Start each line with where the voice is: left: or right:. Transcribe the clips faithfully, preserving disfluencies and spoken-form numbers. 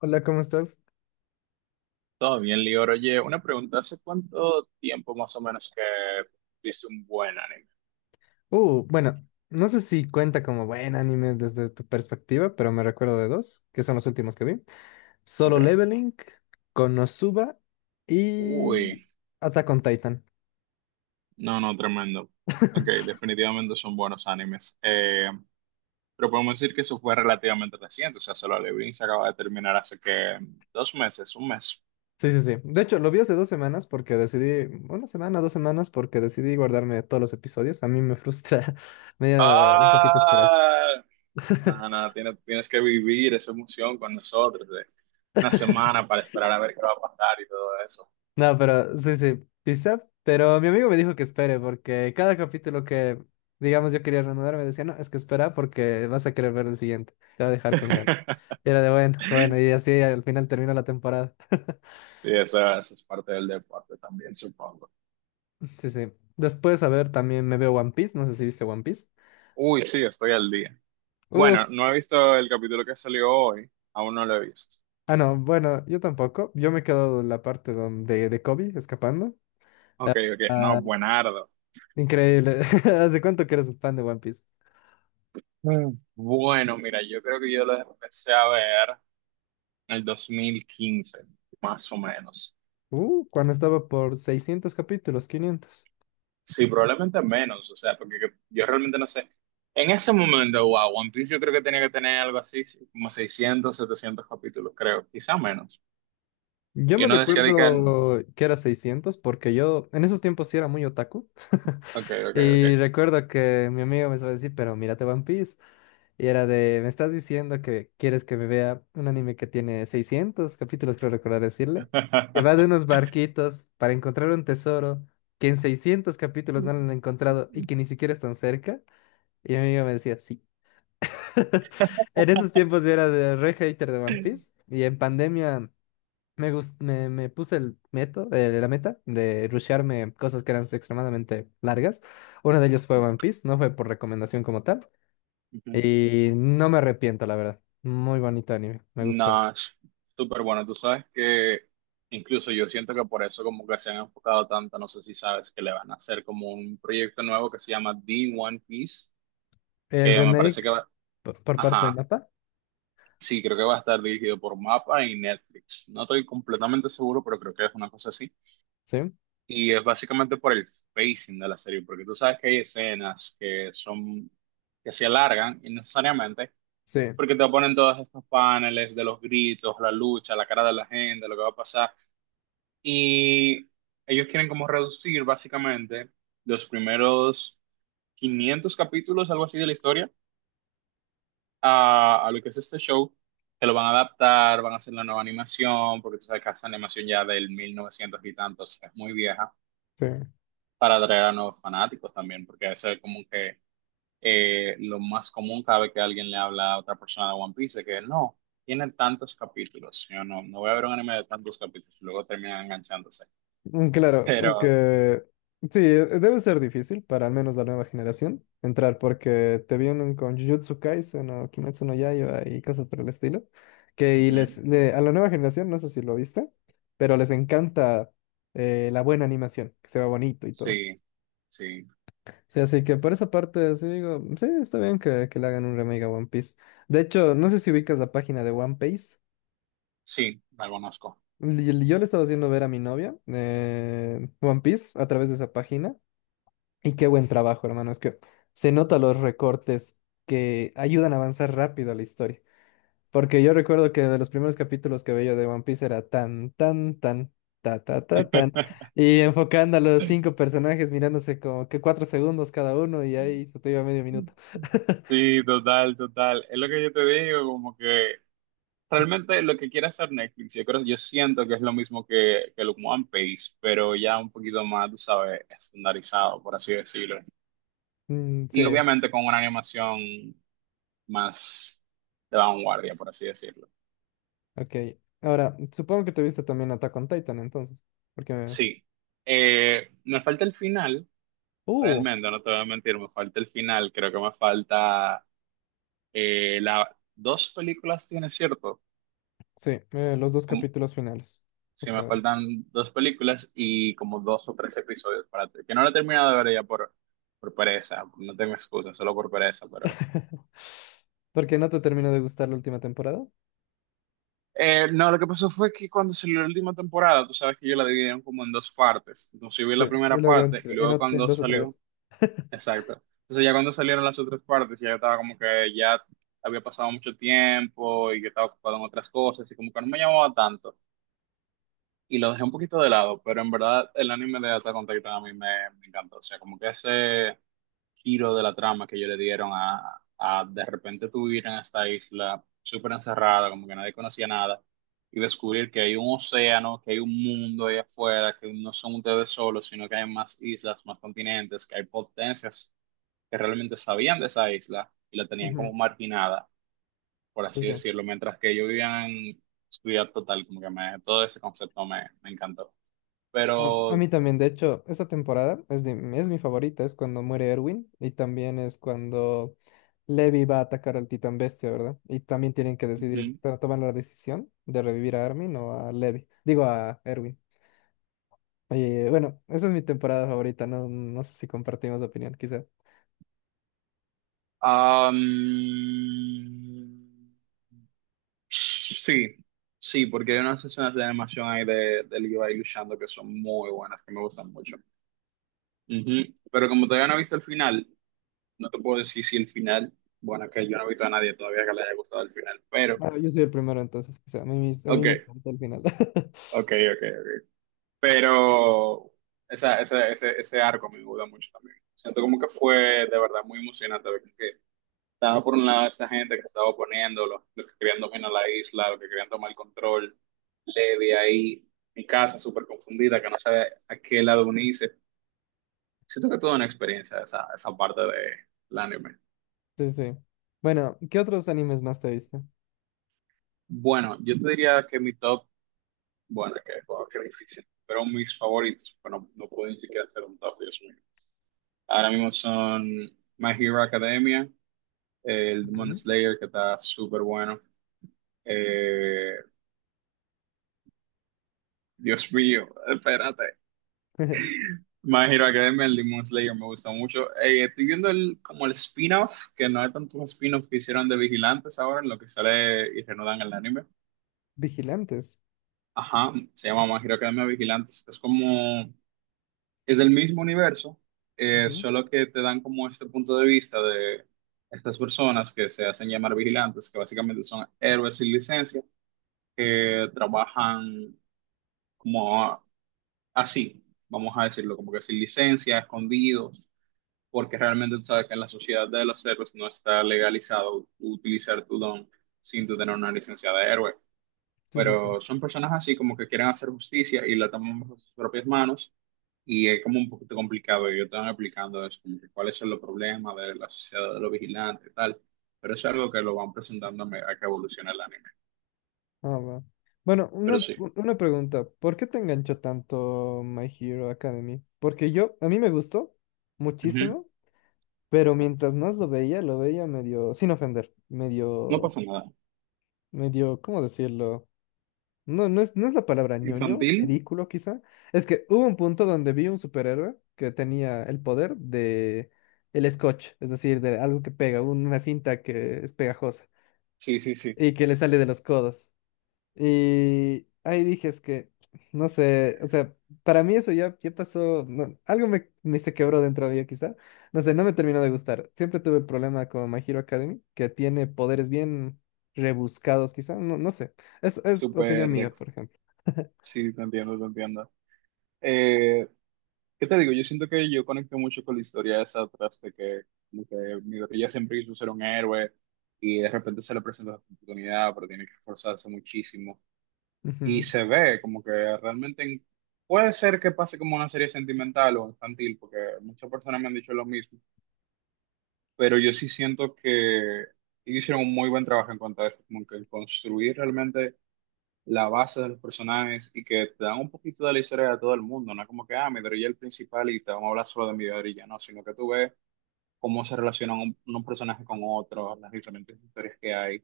left: Hola, ¿cómo estás?
right: Todo bien, Lior. Oye, una pregunta. ¿Hace cuánto tiempo más o menos que viste un buen anime?
left: Uh, bueno, no sé si cuenta como buen anime desde tu perspectiva, pero me recuerdo de dos, que son los últimos que vi.
right: Ok.
left: Solo Leveling, Konosuba
right: Uy,
left: y Attack on Titan.
right: no, no, tremendo. Ok, definitivamente son buenos animes. Eh, pero podemos decir que eso fue relativamente reciente. O sea, Solo Leveling se acaba de terminar hace que dos meses, un mes.
left: Sí, sí, sí. De hecho, lo vi hace dos semanas porque decidí, una semana, dos semanas, porque decidí guardarme todos los episodios. A mí me frustra, me da un poquito esperar.
right: Ah, nada, nada, tienes, tienes que vivir esa emoción con nosotros de una semana para esperar a ver qué va a pasar y todo eso.
left: No, pero sí, sí, pizza. Pero mi amigo me dijo que espere, porque cada capítulo que, digamos, yo quería reanudar, me decía, no, es que espera porque vas a querer ver el siguiente. Te va a dejar con ganas. Y era de bueno, bueno, y así al final termina la temporada.
right: Sí, esa, esa es parte del deporte también, supongo.
left: Sí, sí. Después, a ver, también me veo One Piece. No sé si viste One Piece.
right: Uy, sí, estoy al día.
left: Uf.
right: Bueno, no he visto el capítulo que salió hoy, aún no lo he visto.
left: Ah, no, bueno, yo tampoco. Yo me quedo en la parte donde de Kobe escapando. Ah,
right: Ok, ok, no,
left: ah,
right: buenardo.
left: increíble. ¿Hace cuánto que eres un fan de One Piece?
right: Mm. Bueno, mira, yo creo que yo lo empecé a ver en el dos mil quince, más o menos.
left: Uh, cuando estaba por seiscientos capítulos, quinientos.
right: Sí, probablemente menos, o sea, porque yo, yo realmente no sé. En ese momento, wow, One Piece yo creo que tenía que tener algo así, sí, como seiscientos, setecientos capítulos, creo, quizá menos.
left: Yo
right: Y
left: me
right: uno decía de que,
left: recuerdo que era seiscientos porque yo en esos tiempos sí era muy otaku.
right: ok,
left: Y
right: ok,
left: recuerdo que mi amigo me suele decir, pero mírate One Piece. Y era de, me estás diciendo que quieres que me vea un anime que tiene seiscientos capítulos, creo recordar decirle, que va de unos barquitos para encontrar un tesoro que en seiscientos capítulos no
right: ok.
left: lo han encontrado y que ni siquiera están cerca. Y mi amigo me decía, sí. En esos tiempos yo era de re hater de One Piece. Y en pandemia. Me, gus- me, me puse el meto, eh, la meta de rushearme cosas que eran extremadamente largas. Uno de ellos fue One Piece, no fue por recomendación como tal. Y no me arrepiento, la verdad. Muy bonito anime, me gustó.
right: No, es súper bueno. Tú sabes que incluso yo siento que por eso como que se han enfocado tanto, no sé si sabes, que le van a hacer como un proyecto nuevo que se llama The One Piece,
left: El
right: que me
left: remake
right: parece que va,
left: por, por parte de
right: ajá,
left: Mapa,
right: sí, creo que va a estar dirigido por MAPPA y Netflix. No estoy completamente seguro, pero creo que es una cosa así.
left: sí,
right: Y es básicamente por el pacing de la serie, porque tú sabes que hay escenas que son, que se alargan innecesariamente,
left: sí,
right: porque te ponen todos estos paneles de los gritos, la lucha, la cara de la gente, lo que va a pasar. Y ellos quieren como reducir básicamente los primeros quinientos capítulos, algo así de la historia, a, a lo que es este show, que lo van a adaptar, van a hacer la nueva animación, porque tú sabes que esa animación ya del mil novecientos y tantos es muy vieja,
left: sí.
right: para atraer a nuevos fanáticos también, porque eso es como que eh, lo más común cada vez que alguien le habla a otra persona de One Piece, es que no, tiene tantos capítulos, yo no, no voy a ver un anime de tantos capítulos, y luego terminan enganchándose,
left: Mm, claro, es
right: pero...
left: que sí, eh, debe ser difícil para al menos la nueva generación entrar porque te vienen con Jujutsu Kaisen o Kimetsu no Yaiba y cosas por el estilo, que y les
right: ujú.
left: le- a la nueva generación, no sé si lo viste, pero les encanta eh, la buena animación, que se ve bonito y todo.
right: Sí, sí,
left: Sí, así que por esa parte sí digo, sí, está bien que, que le hagan un remake a One Piece. De hecho, no sé si ubicas la página de One Piece.
right: sí, la conozco.
left: Li- Yo le estaba haciendo ver a mi novia eh, One Piece a través de esa página. Y qué buen trabajo, hermano. Es que se notan los recortes que ayudan a avanzar rápido a la historia. Porque yo recuerdo que de los primeros capítulos que veía de One Piece era tan, tan, tan, ta, ta, ta, tan. Y enfocando a los cinco personajes, mirándose como que cuatro segundos cada uno y ahí se te iba medio minuto.
right: Sí, total, total. Es lo que yo te digo, como que realmente lo que quiere hacer Netflix, yo creo, yo siento que es lo mismo que, que el One Piece, pero ya un poquito más, tú sabes, estandarizado, por así decirlo.
left: Mm,
right: Y
left: sí,
right: obviamente con una animación más de vanguardia, por así decirlo.
left: ok. Ahora, supongo que te viste también Attack on Titan entonces. Porque me...
right: Sí. Eh, me falta el final,
left: Uh,
right: realmente, no te voy a mentir, me falta el final, creo que me falta Eh, la, dos películas tiene, ¿cierto?
left: sí, eh, los dos
right: Como,
left: capítulos finales. O
right: si me
left: sea,
right: faltan dos películas y como dos o tres episodios para te- que no la he terminado de ver ya por, por pereza, no tengo excusa, solo por pereza, pero...
left: porque no te terminó de gustar la última temporada.
right: Eh, no, lo que pasó fue que cuando salió la última temporada, tú sabes que yo la dividieron como en dos partes. Entonces yo vi
left: Sí,
right: la
left: y
right: primera
left: luego en,
right: parte
left: tre-
right: y
left: en,
right: luego
left: ot- en
right: cuando
left: dos o
right: salió,
left: tres.
right: exacto. Entonces ya cuando salieron las otras partes, ya estaba como que ya había pasado mucho tiempo y que estaba ocupado en otras cosas y como que no me llamaba tanto. Y lo dejé un poquito de lado, pero en verdad el anime de Attack on Titan a mí me, me encantó. O sea, como que ese giro de la trama que ellos le dieron a, a de repente tú ir en esta isla súper encerrada, como que nadie conocía nada, y descubrir que hay un océano, que hay un mundo ahí afuera, que no son ustedes solos, sino que hay más islas, más continentes, que hay potencias que realmente sabían de esa isla y la tenían
left: Ujú.
right: como marginada, por
left: Sí,
right: así
left: sí.
right: decirlo, mientras que ellos vivían en... su vida total, como que me, todo ese concepto me, me encantó
left: A, a
right: pero
left: mí también, de hecho, esta temporada es, de, es mi favorita, es cuando muere Erwin y también es cuando Levi va a atacar al Titán Bestia, ¿verdad? Y también tienen que decidir,
right: ujú.
left: to- tomar la decisión de revivir a Armin o a Levi, digo a Erwin. Oye, bueno, esa es mi temporada favorita, no, no sé si compartimos opinión, quizá.
right: Am, sí, sí, porque hay unas escenas de animación ahí de, de Levi luchando que son muy buenas, que me gustan mucho. Ujú. Pero como todavía no he visto el final, no te puedo decir si el final, bueno, que yo no he visto a nadie todavía que le haya gustado el final, pero,
left: Ah, yo soy el primero entonces, quizá. A mí, mis- a mí
right: ok,
left: me encanta el final.
right: ok, ok, ok. Pero esa, ese, ese, ese arco me gusta mucho también. Siento como que fue de verdad muy emocionante. Estaba por un lado esta gente que estaba oponiendo, los, los que querían dominar la isla, los que querían tomar el control. Levi ahí, mi casa súper confundida, que no sabe a qué lado unirse. Siento que toda una experiencia esa, esa parte del anime.
left: Sí, sí. Bueno, ¿qué otros animes más te viste?
right: Bueno, yo te diría que mi top, bueno, que, wow, qué difícil, pero mis favoritos, bueno, no puedo ni siquiera hacer un top, Dios mío. Ahora mismo son My Hero Academia, el Demon
left: Ujú.
right: Slayer, que está súper bueno. Eh, Dios mío, espérate. Hero Academia, el Demon Slayer me gusta mucho. Eh, estoy viendo el, como el spin-off, que no hay tantos spin-offs que hicieron de Vigilantes ahora, en lo que sale y reanudan el anime.
left: Vigilantes.
right: Ajá, se llama My Hero Academia Vigilantes. Es como, es del mismo universo, eh,
left: Ujú.
right: solo que te dan como este punto de vista de estas personas que se hacen llamar vigilantes, que básicamente son héroes sin licencia, que trabajan como así, vamos a decirlo, como que sin licencia, escondidos porque realmente tú sabes que en la sociedad de los héroes no está legalizado utilizar tu don sin tú tener una licencia de héroe.
left: Sí, sí, sí.
right: Pero son personas así como que quieren hacer justicia y la toman bajo sus propias manos y es como un poquito complicado. Y yo estaba explicando eso, como que cuáles son los problemas de la sociedad de los vigilantes y tal. Pero es algo que lo van presentando a me- a que evoluciona el anime.
left: Ah, va. Bueno,
right: Pero
left: una,
right: sí,
left: una pregunta. ¿Por qué te enganchó tanto My Hero Academy? Porque yo, a mí me gustó
right: ujú.
left: muchísimo, pero mientras más lo veía, lo veía medio, sin ofender,
right: No
left: medio,
right: pasa nada.
left: medio, ¿cómo decirlo? No, no es, no es la palabra ñoño,
right: Infantil,
left: ridículo quizá. Es que hubo un punto donde vi un superhéroe que tenía el poder de el scotch, es decir, de algo que pega, un- una cinta que es pegajosa
right: sí, sí, sí.
left: y que le sale de los codos. Y ahí dije, es que, no sé, o sea, para mí eso ya, ya pasó, no- algo me, me se quebró dentro de mí quizá, no sé, no me terminó de gustar. Siempre tuve problema con My Hero Academy, que tiene poderes bien rebuscados quizá, no, no sé, es, es opinión
right: Súper,
left: mía, por
right: dex-
left: ejemplo.
right: sí, te entiendo, te entiendo. Eh, ¿Qué te digo? Yo siento que yo conecto mucho con la historia esa atrás de que, como que Midoriya siempre quiso ser un héroe y de repente se le presenta la oportunidad, pero tiene que esforzarse muchísimo. Y
left: Ujú,
right: se ve como que realmente en- puede ser que pase como una serie sentimental o infantil, porque muchas personas me han dicho lo mismo, pero yo sí siento que ellos hicieron un muy buen trabajo en cuanto a eso, como que construir realmente la base de los personajes y que te dan un poquito de la historia de todo el mundo. No es como que, ah, Midoriya es el principal y te vamos a hablar solo de Midoriya, no, sino que tú ves cómo se relacionan un, un personaje con otro, las diferentes historias que hay,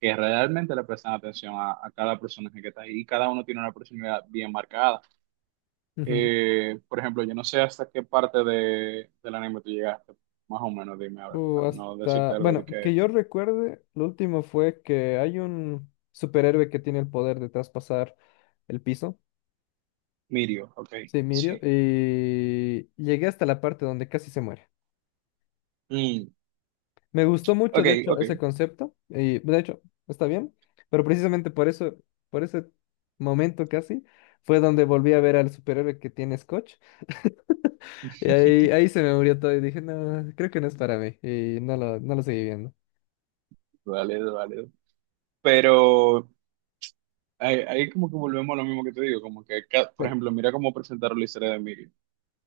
right: que realmente le prestan atención a, a cada personaje que está ahí y cada uno tiene una personalidad bien marcada.
left: ujú.
right: Eh, por ejemplo, yo no sé hasta qué parte de, del anime tú llegaste, más o menos, dime, a ver,
left: O
right: para no decirte
left: hasta,
right: algo de
left: bueno, que
right: que
left: yo recuerde, lo último fue que hay un superhéroe que tiene el poder de traspasar el piso,
right: Mirio, ok,
left: sí, Mirio,
right: sí.
left: y llegué hasta la parte donde casi se muere.
right: Mm,
left: Me gustó mucho,
right: ok,
left: de hecho,
right: ok.
left: ese concepto, y de hecho, está bien, pero precisamente por eso, por ese momento casi, fue donde volví a ver al superhéroe que tiene Scotch, y ahí, ahí se me murió todo y dije, no, creo que no es para mí, y no lo, no lo seguí viendo.
right: Vale, vale, pero ahí, ahí como que volvemos a lo mismo que te digo, como que, ca-
left: Sí,
right: por ejemplo, mira cómo presentaron la historia de Emilio.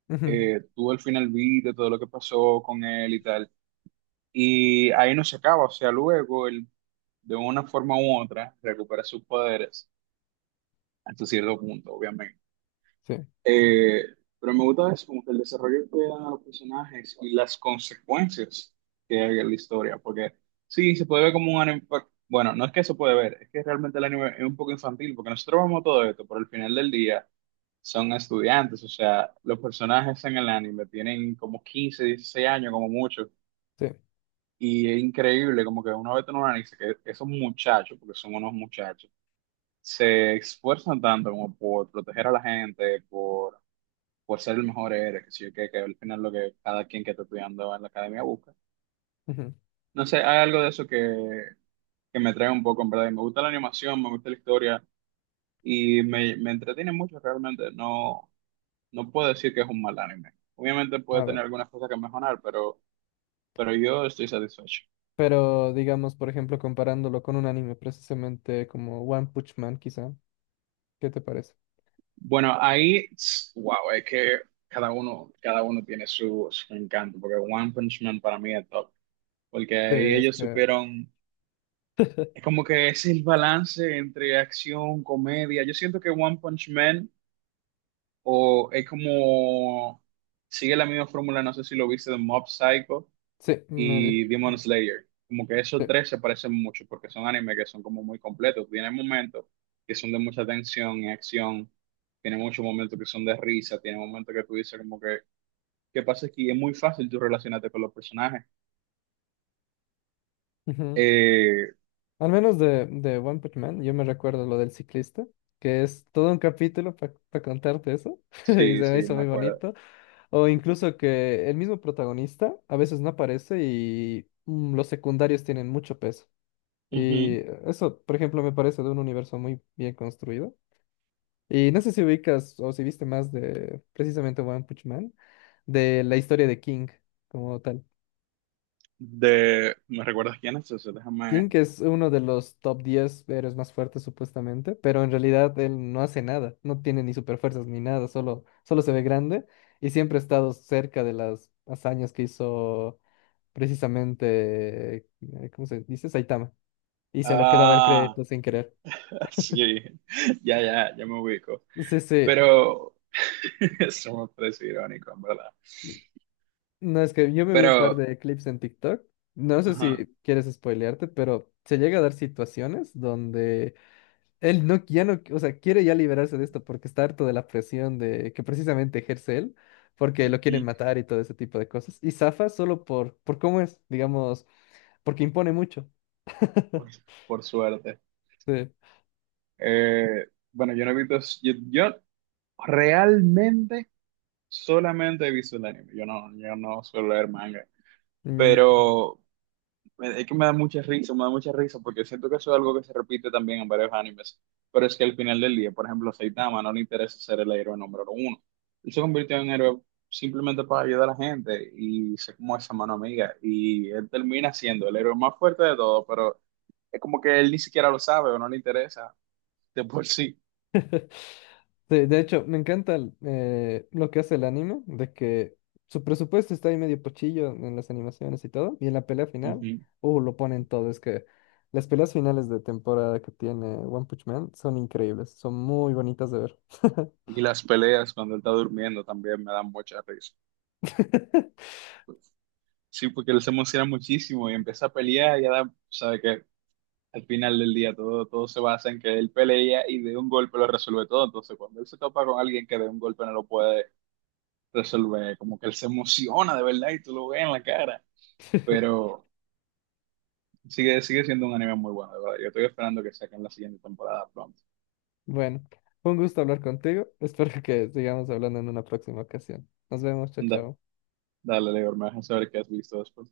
left: ujú,
right: Eh, tú al final viste todo lo que pasó con él y tal, y ahí no se acaba, o sea, luego él de una forma u otra recupera sus poderes hasta cierto punto, obviamente.
left: sí,
right: Eh, pero me gusta eso, como que el desarrollo que dan a los personajes y las consecuencias que hay en la historia, porque sí, se puede ver como un anime, pa- bueno, no es que se puede ver, es que realmente el anime es un poco infantil, porque nosotros vemos todo esto, pero al final del día son estudiantes, o sea, los personajes en el anime tienen como quince dieciséis años como mucho,
left: sí,
right: y es increíble como que uno ve en un anime que esos muchachos, porque son unos muchachos, se esfuerzan tanto como por proteger a la gente, por por ser el mejor eres, que, sí que que al final lo que cada quien que está estudiando en la academia busca.
left: ujú.
right: No sé, hay algo de eso que, que me trae un poco, en verdad. Y me gusta la animación, me gusta la historia y me, me entretiene mucho realmente. No, no puedo decir que es un mal anime. Obviamente puede
left: A ver,
right: tener algunas cosas que mejorar, pero, pero yo estoy satisfecho.
left: pero digamos, por ejemplo, comparándolo con un anime, precisamente como One Punch Man, quizá, ¿qué te parece?
right: Bueno, ahí, tss, wow, es que cada uno, cada uno tiene su, su encanto, porque One Punch Man para mí es top, porque
left: Sí,
right: ahí
left: es
right: ellos
left: que-
right: supieron Es como que es el balance entre acción, comedia. Yo siento que One Punch Man o es como sigue la misma fórmula, no sé si lo viste de Mob Psycho
left: sí, me vi,
right: y Demon Slayer. Como que esos tres se parecen mucho porque son animes que son como muy completos. Tienen momentos que son de mucha tensión y acción. Tienen muchos momentos que son de risa. Tienen momentos que tú dices como que, ¿qué pasa aquí? Es muy fácil tú relacionarte con los personajes.
left: sí.
right: Eh,
left: Al menos de, de One Punch Man, yo me recuerdo lo del ciclista, que es todo un capítulo para contarte eso, y se
right: sí,
left: me
right: sí,
left: hizo
right: me
left: muy
right: acuerdo.
left: bonito. O incluso que el mismo protagonista a veces no aparece y mm, los secundarios tienen mucho peso. Y
right: Ujú.
left: eh, eso, por ejemplo, me parece de un universo muy bien construido. Y no sé si ubicas o si viste más de precisamente One Punch Man, de la historia de King como tal.
right: De... ¿Me recuerdas quién es ese? Déjame...
left: King, que es uno de los top diez héroes más fuertes supuestamente, pero en realidad él no hace nada, no tiene ni superfuerzas ni nada, solo, solo se ve grande y siempre ha estado cerca de las hazañas que hizo precisamente, eh, ¿cómo se dice? Saitama. Y se lo quedaba el
right: Ah,
left: crédito sin querer.
right: sí, ya, ya, ya me ubico.
left: Sí, sí,
right: Pero... Eso me parece irónico, en verdad.
left: no es que yo me vi un par
right: Pero...
left: de clips en TikTok, no sé
right: Ajá,
left: si quieres spoilearte, pero se llega a dar situaciones donde él no, ya no, o sea, quiere ya liberarse de esto porque está harto de la presión de que precisamente ejerce él, porque lo quieren
right: ujú,
left: matar y todo ese tipo de cosas. Y zafa solo por, por cómo es, digamos, porque impone mucho.
right: por, por suerte.
left: Sí.
right: Eh, bueno, yo no he visto... Yo, yo realmente solamente he visto el anime. Yo no, yo no suelo leer manga.
left: Mm,
right: Pero... Me- es que me da mucha risa, me da mucha risa, porque siento que eso es algo que se repite también en varios animes. Pero es que al final del día, por ejemplo, a Saitama no le interesa ser el héroe número uno. Él se convirtió en héroe simplemente para ayudar a la gente y ser como esa mano amiga. Y él termina siendo el héroe más fuerte de todos, pero es como que él ni siquiera lo sabe o no le interesa de por sí.
left: sí, de hecho, me encanta el, eh, lo que hace el anime, de que su presupuesto está ahí medio pochillo en las animaciones y todo, y en la pelea final,
right: Ujú.
left: uh, lo ponen todo, es que las peleas finales de temporada que tiene One Punch Man son increíbles, son muy bonitas de ver.
right: Y las peleas cuando él está durmiendo también me dan mucha risa. Sí, porque él se emociona muchísimo y empieza a pelear y ya da, al final del día todo, todo se basa en que él pelea y de un golpe lo resuelve todo. Entonces, cuando él se topa con alguien que de un golpe no lo puede resolver, como que él se emociona de verdad y tú lo ves en la cara. Pero sigue, sigue siendo un anime muy bueno, de verdad. Yo estoy esperando que saquen la siguiente temporada pronto.
left: Bueno, fue un gusto hablar contigo. Espero que sigamos hablando en una próxima ocasión. Nos vemos, chao,
right: Da-
left: chao.
right: dale, Leo, me dejas saber qué has visto después.